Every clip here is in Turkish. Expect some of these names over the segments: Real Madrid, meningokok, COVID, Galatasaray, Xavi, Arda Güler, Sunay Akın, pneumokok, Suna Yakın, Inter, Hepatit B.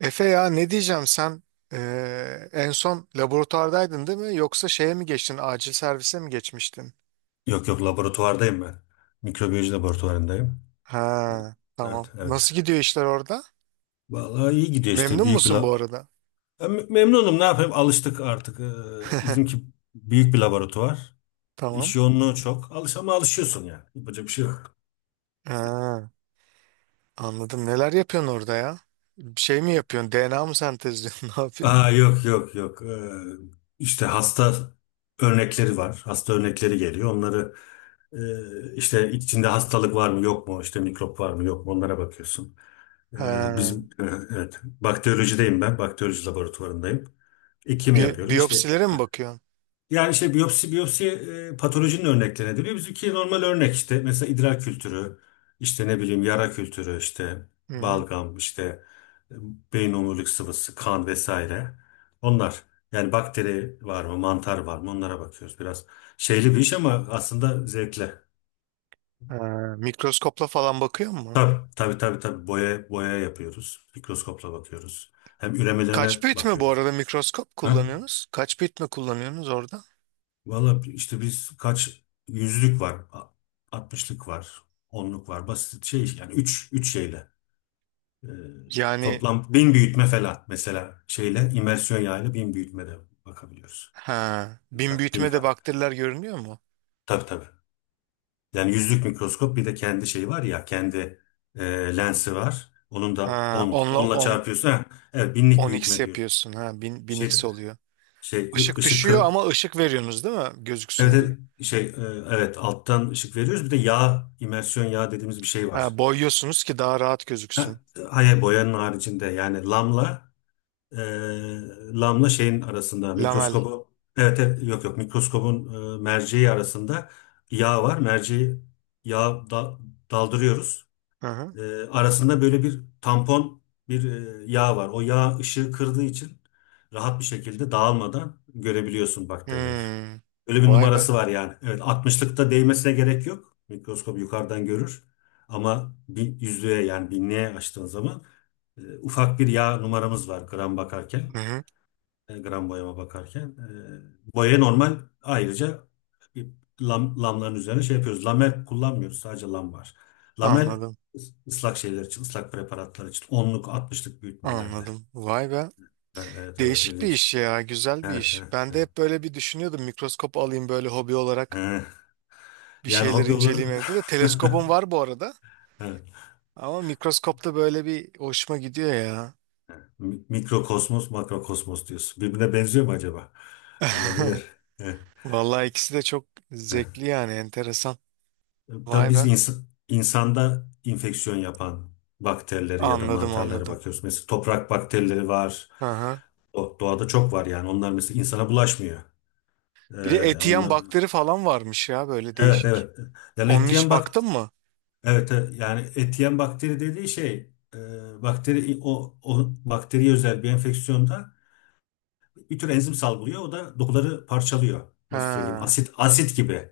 Efe ya ne diyeceğim sen en son laboratuvardaydın değil mi? Yoksa şeye mi geçtin? Acil servise mi geçmiştin? Yok yok laboratuvardayım ben. Mikrobiyoloji laboratuvarındayım. Ha, Evet tamam. evet. Nasıl gidiyor işler orada? Vallahi iyi gidiyor işte Memnun büyük bir musun bu lab. arada? Ya, memnunum ne yapayım alıştık artık. Bizimki büyük bir laboratuvar. Tamam. İş yoğunluğu çok. Alış ama alışıyorsun yani. Yapacak bir şey yok. Ha, anladım. Neler yapıyorsun orada ya? Bir şey mi yapıyorsun? DNA mı sentezliyorsun? Ne yapıyorsun? Aa, yok yok yok. İşte hasta örnekleri var. Hasta örnekleri geliyor. Onları, işte içinde hastalık var mı yok mu? İşte mikrop var mı yok mu? Onlara bakıyorsun. Ee, Ha, bizim e, evet, bakteriyolojideyim ben. Bakteriyoloji laboratuvarındayım. Kim yapıyoruz? İşte biyopsilere mi bakıyorsun? yani işte biyopsi, patolojinin örneklerine deniyor. Bizimki normal örnek, işte mesela idrar kültürü, işte ne bileyim yara kültürü, işte Hı hı. balgam, işte e, beyin omurilik sıvısı, kan vesaire. Onlar, yani bakteri var mı, mantar var mı onlara bakıyoruz. Biraz şeyli bir iş ama aslında zevkli. Ha, mikroskopla falan bakıyor mu? Tabii, tabii, tabii, tabii, boya boya yapıyoruz. Mikroskopla bakıyoruz. Hem üremelerine Kaç bit mi bu bakıyoruz. arada mikroskop Ha? kullanıyorsunuz? Kaç bit mi kullanıyorsunuz orada? Valla işte biz kaç yüzlük var, altmışlık var, onluk var, basit şey yani üç şeyle. Ee, Yani. toplam bin büyütme falan, mesela şeyle imersiyon yağıyla bin büyütmede bakabiliyoruz. Ha, Bin bin kat, bin büyütme de kat. bakteriler görünüyor mu? Tabii tabii. Yani yüzlük mikroskop bir de kendi şeyi var ya, kendi e, lensi var. Onun Ha, da onla onla on çarpıyorsun. Ha, evet, binlik on x büyütme diyoruz. yapıyorsun. Ha, bin Şey, x oluyor. şey, ı- Işık ışık düşüyor kır- ama ışık veriyorsunuz değil mi? Evet, Gözüksün diye. evet, şey e, evet, alttan ışık veriyoruz. Bir de yağ, imersiyon yağ dediğimiz bir şey var. Ha, boyuyorsunuz ki daha rahat gözüksün. Ha, hayır, boyanın haricinde yani e, lamla şeyin arasında, Lamel. mikroskobu, evet, evet, yok yok, mikroskobun merceği arasında yağ var. Merceği yağ da- daldırıyoruz. Hı hı. E, arasında böyle bir tampon, bir yağ var. O yağ ışığı kırdığı için rahat bir şekilde dağılmadan görebiliyorsun bakterileri. Hmm. Öyle bir Vay be. numarası var yani. Evet, 60'lıkta değmesine gerek yok. Mikroskop yukarıdan görür. Ama bir yüzlüğe, yani binliğe açtığın zaman ufak bir yağ numaramız var gram bakarken. Hı hı. E, gram boyama bakarken. E, boya normal, ayrıca bir lam, lamların üzerine şey yapıyoruz. Lamel kullanmıyoruz. Sadece lam var. Lamel Anladım. Islak şeyler için, ıslak preparatlar için. Onluk, 60'lık büyütmelerde. Anladım. Vay be. E, Evet, evet, Değişik bir ilginç. iş ya. Güzel bir Evet, iş. evet, Ben de evet. hep böyle bir düşünüyordum. Mikroskop alayım böyle hobi E, olarak. Bir Yani şeyleri hobi olarak. inceleyeyim evde de. Teleskobum var bu arada. Evet. Ama mikroskopta böyle bir hoşuma gidiyor ya. Mikrokosmos, makrokosmos diyorsun. Birbirine benziyor mu acaba? Olabilir. Heh, Vallahi ikisi de çok heh. zevkli yani enteresan. Tabii Vay biz be. İnsanda infeksiyon yapan bakterileri ya da Anladım, mantarlara anladım. bakıyoruz. Mesela toprak bakterileri var. Hı hı. Doğada çok var yani. Onlar mesela insana bulaşmıyor. Ee, Bir de eti yiyen onlar, bakteri falan varmış ya böyle evet değişik. evet. Yani Onun hiç etiyen bak, baktın mı? evet evet. Yani etiyen bakteri dediği şey, bakteri, o bakteriye özel bir enfeksiyonda bir tür enzim salgılıyor. O da dokuları parçalıyor. Nasıl söyleyeyim? Ha, Asit asit gibi.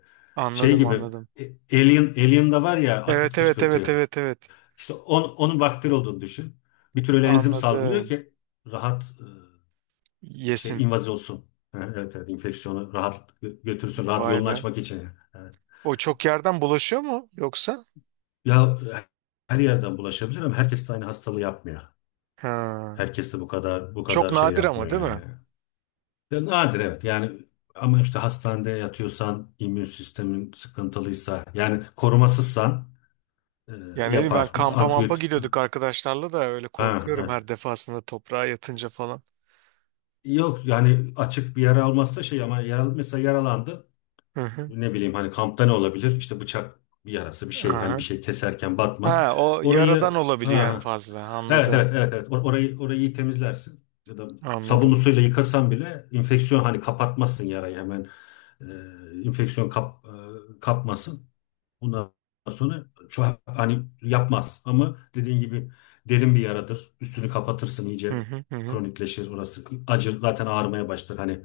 Şey anladım, gibi. anladım. E, Alien'da var ya asit Evet, evet, evet, fışkırtıyor. evet, evet. İşte onun bakteri olduğunu düşün. Bir tür öyle enzim salgılıyor Anladım. ki rahat, şey, Yesin. invaz olsun. Ha, evet, evet, enfeksiyonu rahat götürsün. Rahat Vay yolunu be. açmak için. Ha. O çok yerden bulaşıyor mu yoksa? Ya, her yerden bulaşabilir ama herkes de aynı hastalığı yapmıyor. Ha. Herkes de bu kadar bu Çok kadar şey nadir yapmıyor ama değil yani. mi? Ya, nadir, evet yani, ama işte hastanede yatıyorsan, immün sistemin sıkıntılıysa, yani korumasızsan, e, Yani ne bileyim ben yapar. Mesela kampa mampa antibiyotik, gidiyorduk arkadaşlarla da öyle ha, korkuyorum evet. her defasında toprağa yatınca falan. Yok yani açık bir yara almazsa, şey, ama yara, mesela yaralandı. Hı hı. Ne bileyim, hani kampta ne olabilir? İşte bıçak, bir yarası, bir şey, hani bir Aha. şey keserken batma. Ha, o yaradan Orayı, olabiliyor en ha, fazla. evet Anladım. evet evet evet, orayı iyi temizlersin ya da sabunlu Anladım. suyla yıkasan bile, enfeksiyon hani kapatmasın yarayı hemen, enfeksiyon kapmasın. Ondan sonra şu an hani yapmaz ama dediğin gibi derin bir yaradır. Üstünü kapatırsın Hı iyice, hı hı. Hı. kronikleşir orası, acır zaten, ağrımaya başlar, hani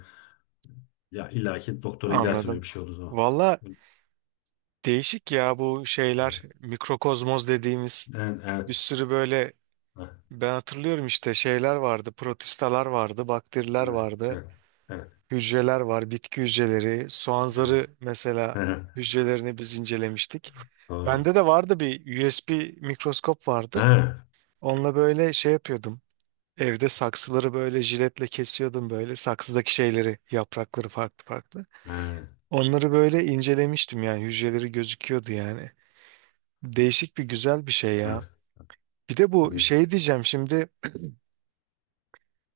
ya, illaki doktora gidersin Anladım. öyle bir şey olduğu zaman. Valla değişik ya bu Evet, şeyler. Mikrokozmoz dediğimiz bir evet. sürü böyle Ha, ben hatırlıyorum işte şeyler vardı. Protistalar vardı, bakteriler evet, vardı, evet, evet, hücreler var, bitki hücreleri, soğan evet. zarı mesela Hı, hücrelerini biz incelemiştik. doğru, evet. Bende de vardı bir USB mikroskop vardı. Ha, Onunla böyle şey yapıyordum. Evde saksıları böyle jiletle kesiyordum böyle. Saksıdaki şeyleri, yaprakları farklı farklı. evet, Onları böyle incelemiştim yani hücreleri gözüküyordu yani. Değişik bir güzel bir şey ya. evet, Bir de bu şey diyeceğim şimdi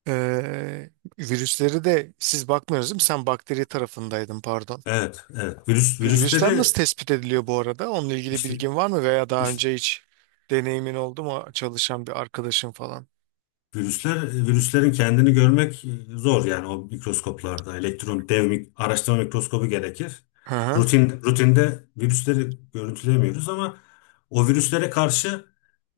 eee, virüsleri de siz bakmıyorsunuz değil mi? Sen bakteri tarafındaydın, pardon. evet. Virüsler nasıl virüsleri, tespit ediliyor bu arada? Onunla ilgili işte, bilgin var mı veya daha işte önce hiç deneyimin oldu mu çalışan bir arkadaşın falan? Virüslerin kendini görmek zor yani o mikroskoplarda. Elektron dev araştırma mikroskobu gerekir. Hı hı. Rutinde virüsleri görüntülemiyoruz ama o virüslere karşı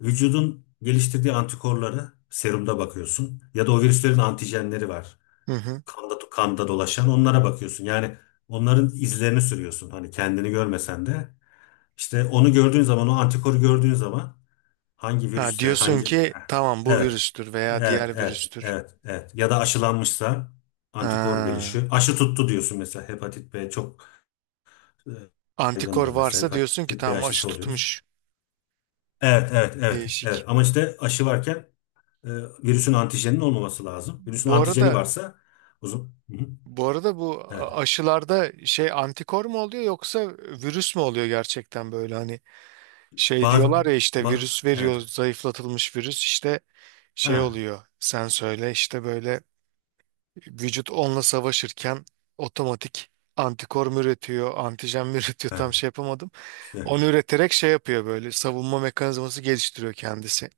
vücudun geliştirdiği antikorları serumda bakıyorsun, ya da o virüslerin antijenleri var. Hı hı. Kanda dolaşan onlara bakıyorsun. Yani onların izlerini sürüyorsun, hani kendini görmesen de. İşte onu gördüğün zaman, o antikoru gördüğün zaman hangi Ha, virüsse, diyorsun hangi... ki tamam bu Evet, virüstür veya evet, diğer evet, virüstür. evet, evet. Ya da aşılanmışsa antikor Ha. gelişiyor. Aşı tuttu diyorsun mesela. Hepatit B çok e, Antikor yaygındır mesela. varsa diyorsun ki Hepatit B tamam aşı aşısı oluyoruz. tutmuş. Evet, evet, evet, evet. Değişik. Ama işte aşı varken e, virüsün antijeninin olmaması lazım. Virüsün Bu antijeni arada varsa uzun. Hı hı. bu arada bu Evet. aşılarda şey antikor mu oluyor yoksa virüs mü oluyor gerçekten böyle hani şey Bazı diyorlar ya işte ba- virüs veriyor evet. zayıflatılmış virüs işte şey Ha, oluyor sen söyle işte böyle vücut onunla savaşırken otomatik antikor mu üretiyor antijen mi üretiyor evet. tam şey yapamadım. İşte, Onu üreterek şey yapıyor böyle savunma mekanizması geliştiriyor kendisi.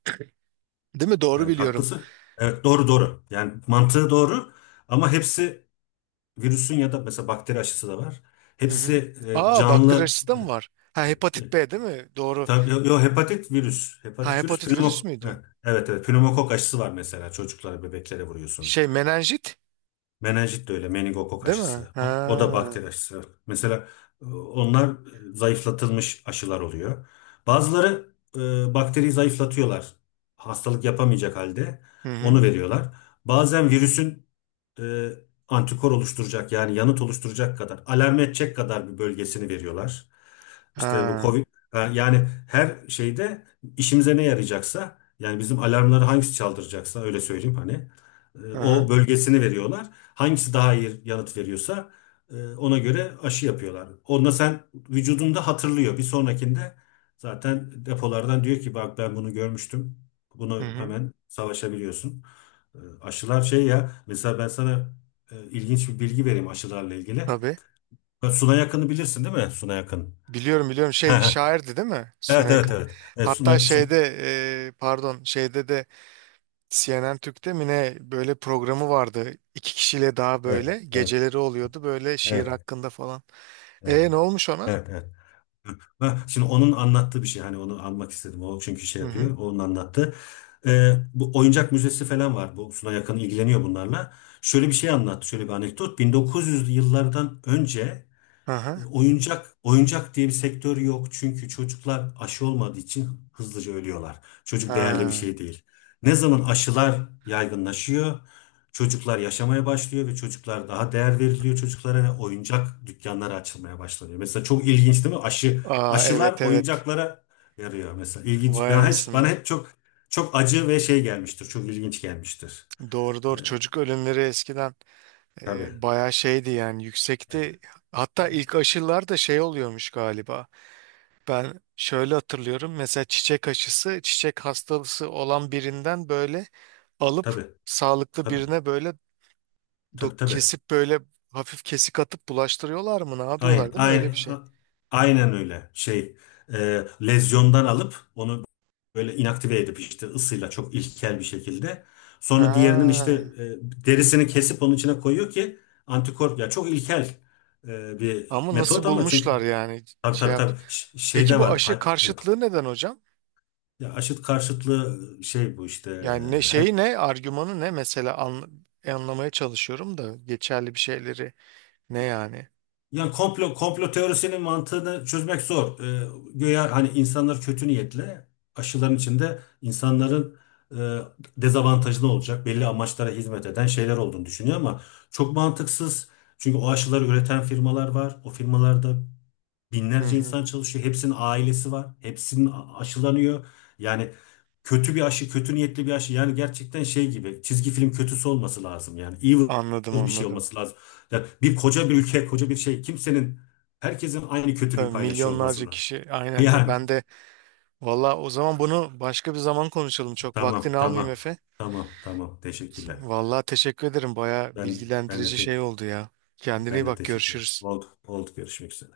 Değil mi? Doğru evet, biliyorum. haklısın. Evet, doğru doğru. Yani mantığı doğru ama hepsi virüsün ya da mesela bakteri aşısı da var. Hı hı. Hepsi Aa, bakteri canlı, aşısı da mı var? Ha, e, e, hepatit B değil mi? Doğru. tabii, yo, yo, hepatit virüs. Ha, Hepatit virüs, hepatit virüs pneumok. müydü? Evet evet evet. Pneumokok aşısı var mesela, çocuklara, bebeklere vuruyorsun. Şey menenjit Menenjit de öyle, meningokok değil mi? aşısı. O da Ha. bakteri aşısı. Mesela onlar zayıflatılmış aşılar oluyor. Bazıları bakteriyi zayıflatıyorlar. Hastalık yapamayacak halde Hı hı. onu veriyorlar. Bazen virüsün e, antikor oluşturacak, yani yanıt oluşturacak kadar, alarm edecek kadar bir bölgesini veriyorlar. İşte bu Ha. COVID, ha, yani her şeyde işimize ne yarayacaksa, yani bizim alarmları hangisi çaldıracaksa, öyle söyleyeyim hani, o Aha. bölgesini veriyorlar. Hangisi daha iyi yanıt veriyorsa ona göre aşı yapıyorlar. Onda sen vücudunda hatırlıyor. Bir sonrakinde zaten depolardan diyor ki, bak ben bunu görmüştüm. Hı Bunu hı. hemen savaşabiliyorsun. Aşılar şey ya, mesela ben sana ilginç bir bilgi vereyim aşılarla ilgili. Tabii. Ya, Suna Yakın'ı bilirsin değil mi? Suna Yakın. Biliyorum, biliyorum, şey şairdi değil mi? Evet Sunay evet Akın. evet. Evet, Hatta Suna, Sun, şeyde pardon şeyde de CNN Türk'te mi ne böyle programı vardı. İki kişiyle daha evet böyle evet geceleri oluyordu böyle şiir evet hakkında falan. evet E, ne olmuş ona? evet. Evet. Ha, şimdi onun anlattığı bir şey. Hani onu almak istedim. O çünkü şey Hı hı. yapıyor. Onun anlattı. Bu oyuncak müzesi falan var. Bu Suna yakın ilgileniyor bunlarla. Şöyle bir şey anlattı. Şöyle bir anekdot. 1900'lü yıllardan önce, Aha. oyuncak diye bir sektör yok, çünkü çocuklar aşı olmadığı için hızlıca ölüyorlar. Çocuk değerli bir Ha. şey değil. Ne zaman aşılar yaygınlaşıyor, çocuklar yaşamaya başlıyor ve çocuklar daha değer veriliyor, çocuklara, ve oyuncak dükkanları açılmaya başlanıyor. Mesela çok ilginç değil mi? Aşı, Aa, aşılar evet, evet. oyuncaklara yarıyor mesela. İlginç. Vay Ben hiç, bana anasını. hep çok çok acı ve şey gelmiştir. Çok ilginç gelmiştir. Doğru, E, doğru, çocuk ölümleri eskiden tabii, bayağı şeydi yani yüksekti. Hatta ilk aşılar da şey oluyormuş galiba. Ben şöyle hatırlıyorum mesela çiçek aşısı çiçek hastalığı olan birinden böyle alıp tabii, sağlıklı tabii, birine böyle tabii, tabii. kesip böyle hafif kesik atıp bulaştırıyorlar mı ne Aynen, yapıyorlar değil mi öyle aynen, bir şey. aynen öyle. Şey, lezyondan alıp onu böyle inaktive edip işte ısıyla çok ilkel bir şekilde. Sonra diğerinin işte Ha. Derisini kesip onun içine koyuyor ki antikor, ya çok ilkel bir Ama nasıl metot ama çünkü bulmuşlar yani tabii şey tabii yap. tabii, şey Peki de bu var. aşı Hay-. karşıtlığı neden hocam? Ya, aşıt karşıtlığı şey, bu işte, Yani ne şeyi ne argümanı ne mesela anlamaya çalışıyorum da geçerli bir şeyleri ne yani? yani komplo teorisinin mantığını çözmek zor. Güya hani insanlar kötü niyetle aşıların içinde insanların e, dezavantajlı olacak, belli amaçlara hizmet eden şeyler olduğunu düşünüyor, ama çok mantıksız. Çünkü o aşıları üreten firmalar var. O firmalarda Hı binlerce hı. insan çalışıyor. Hepsinin ailesi var. Hepsinin aşılanıyor. Yani kötü bir aşı, kötü niyetli bir aşı. Yani gerçekten şey gibi çizgi film kötüsü olması lazım. Yani evil Anladım, bir şey anladım. olması lazım. Ya bir koca bir ülke, koca bir şey. Kimsenin, herkesin aynı kötülüğü Tabii paylaşıyor olması milyonlarca lazım. kişi aynen ya Yani ben de valla o zaman bunu başka bir zaman konuşalım çok tamam, vaktini almayayım tamam, Efe. tamam, tamam. Teşekkürler. Valla teşekkür ederim baya Ben ben de bilgilendirici te- şey oldu ya. Kendine iyi ben de bak, teşekkürler. görüşürüz. Oldu, oldu. Görüşmek üzere.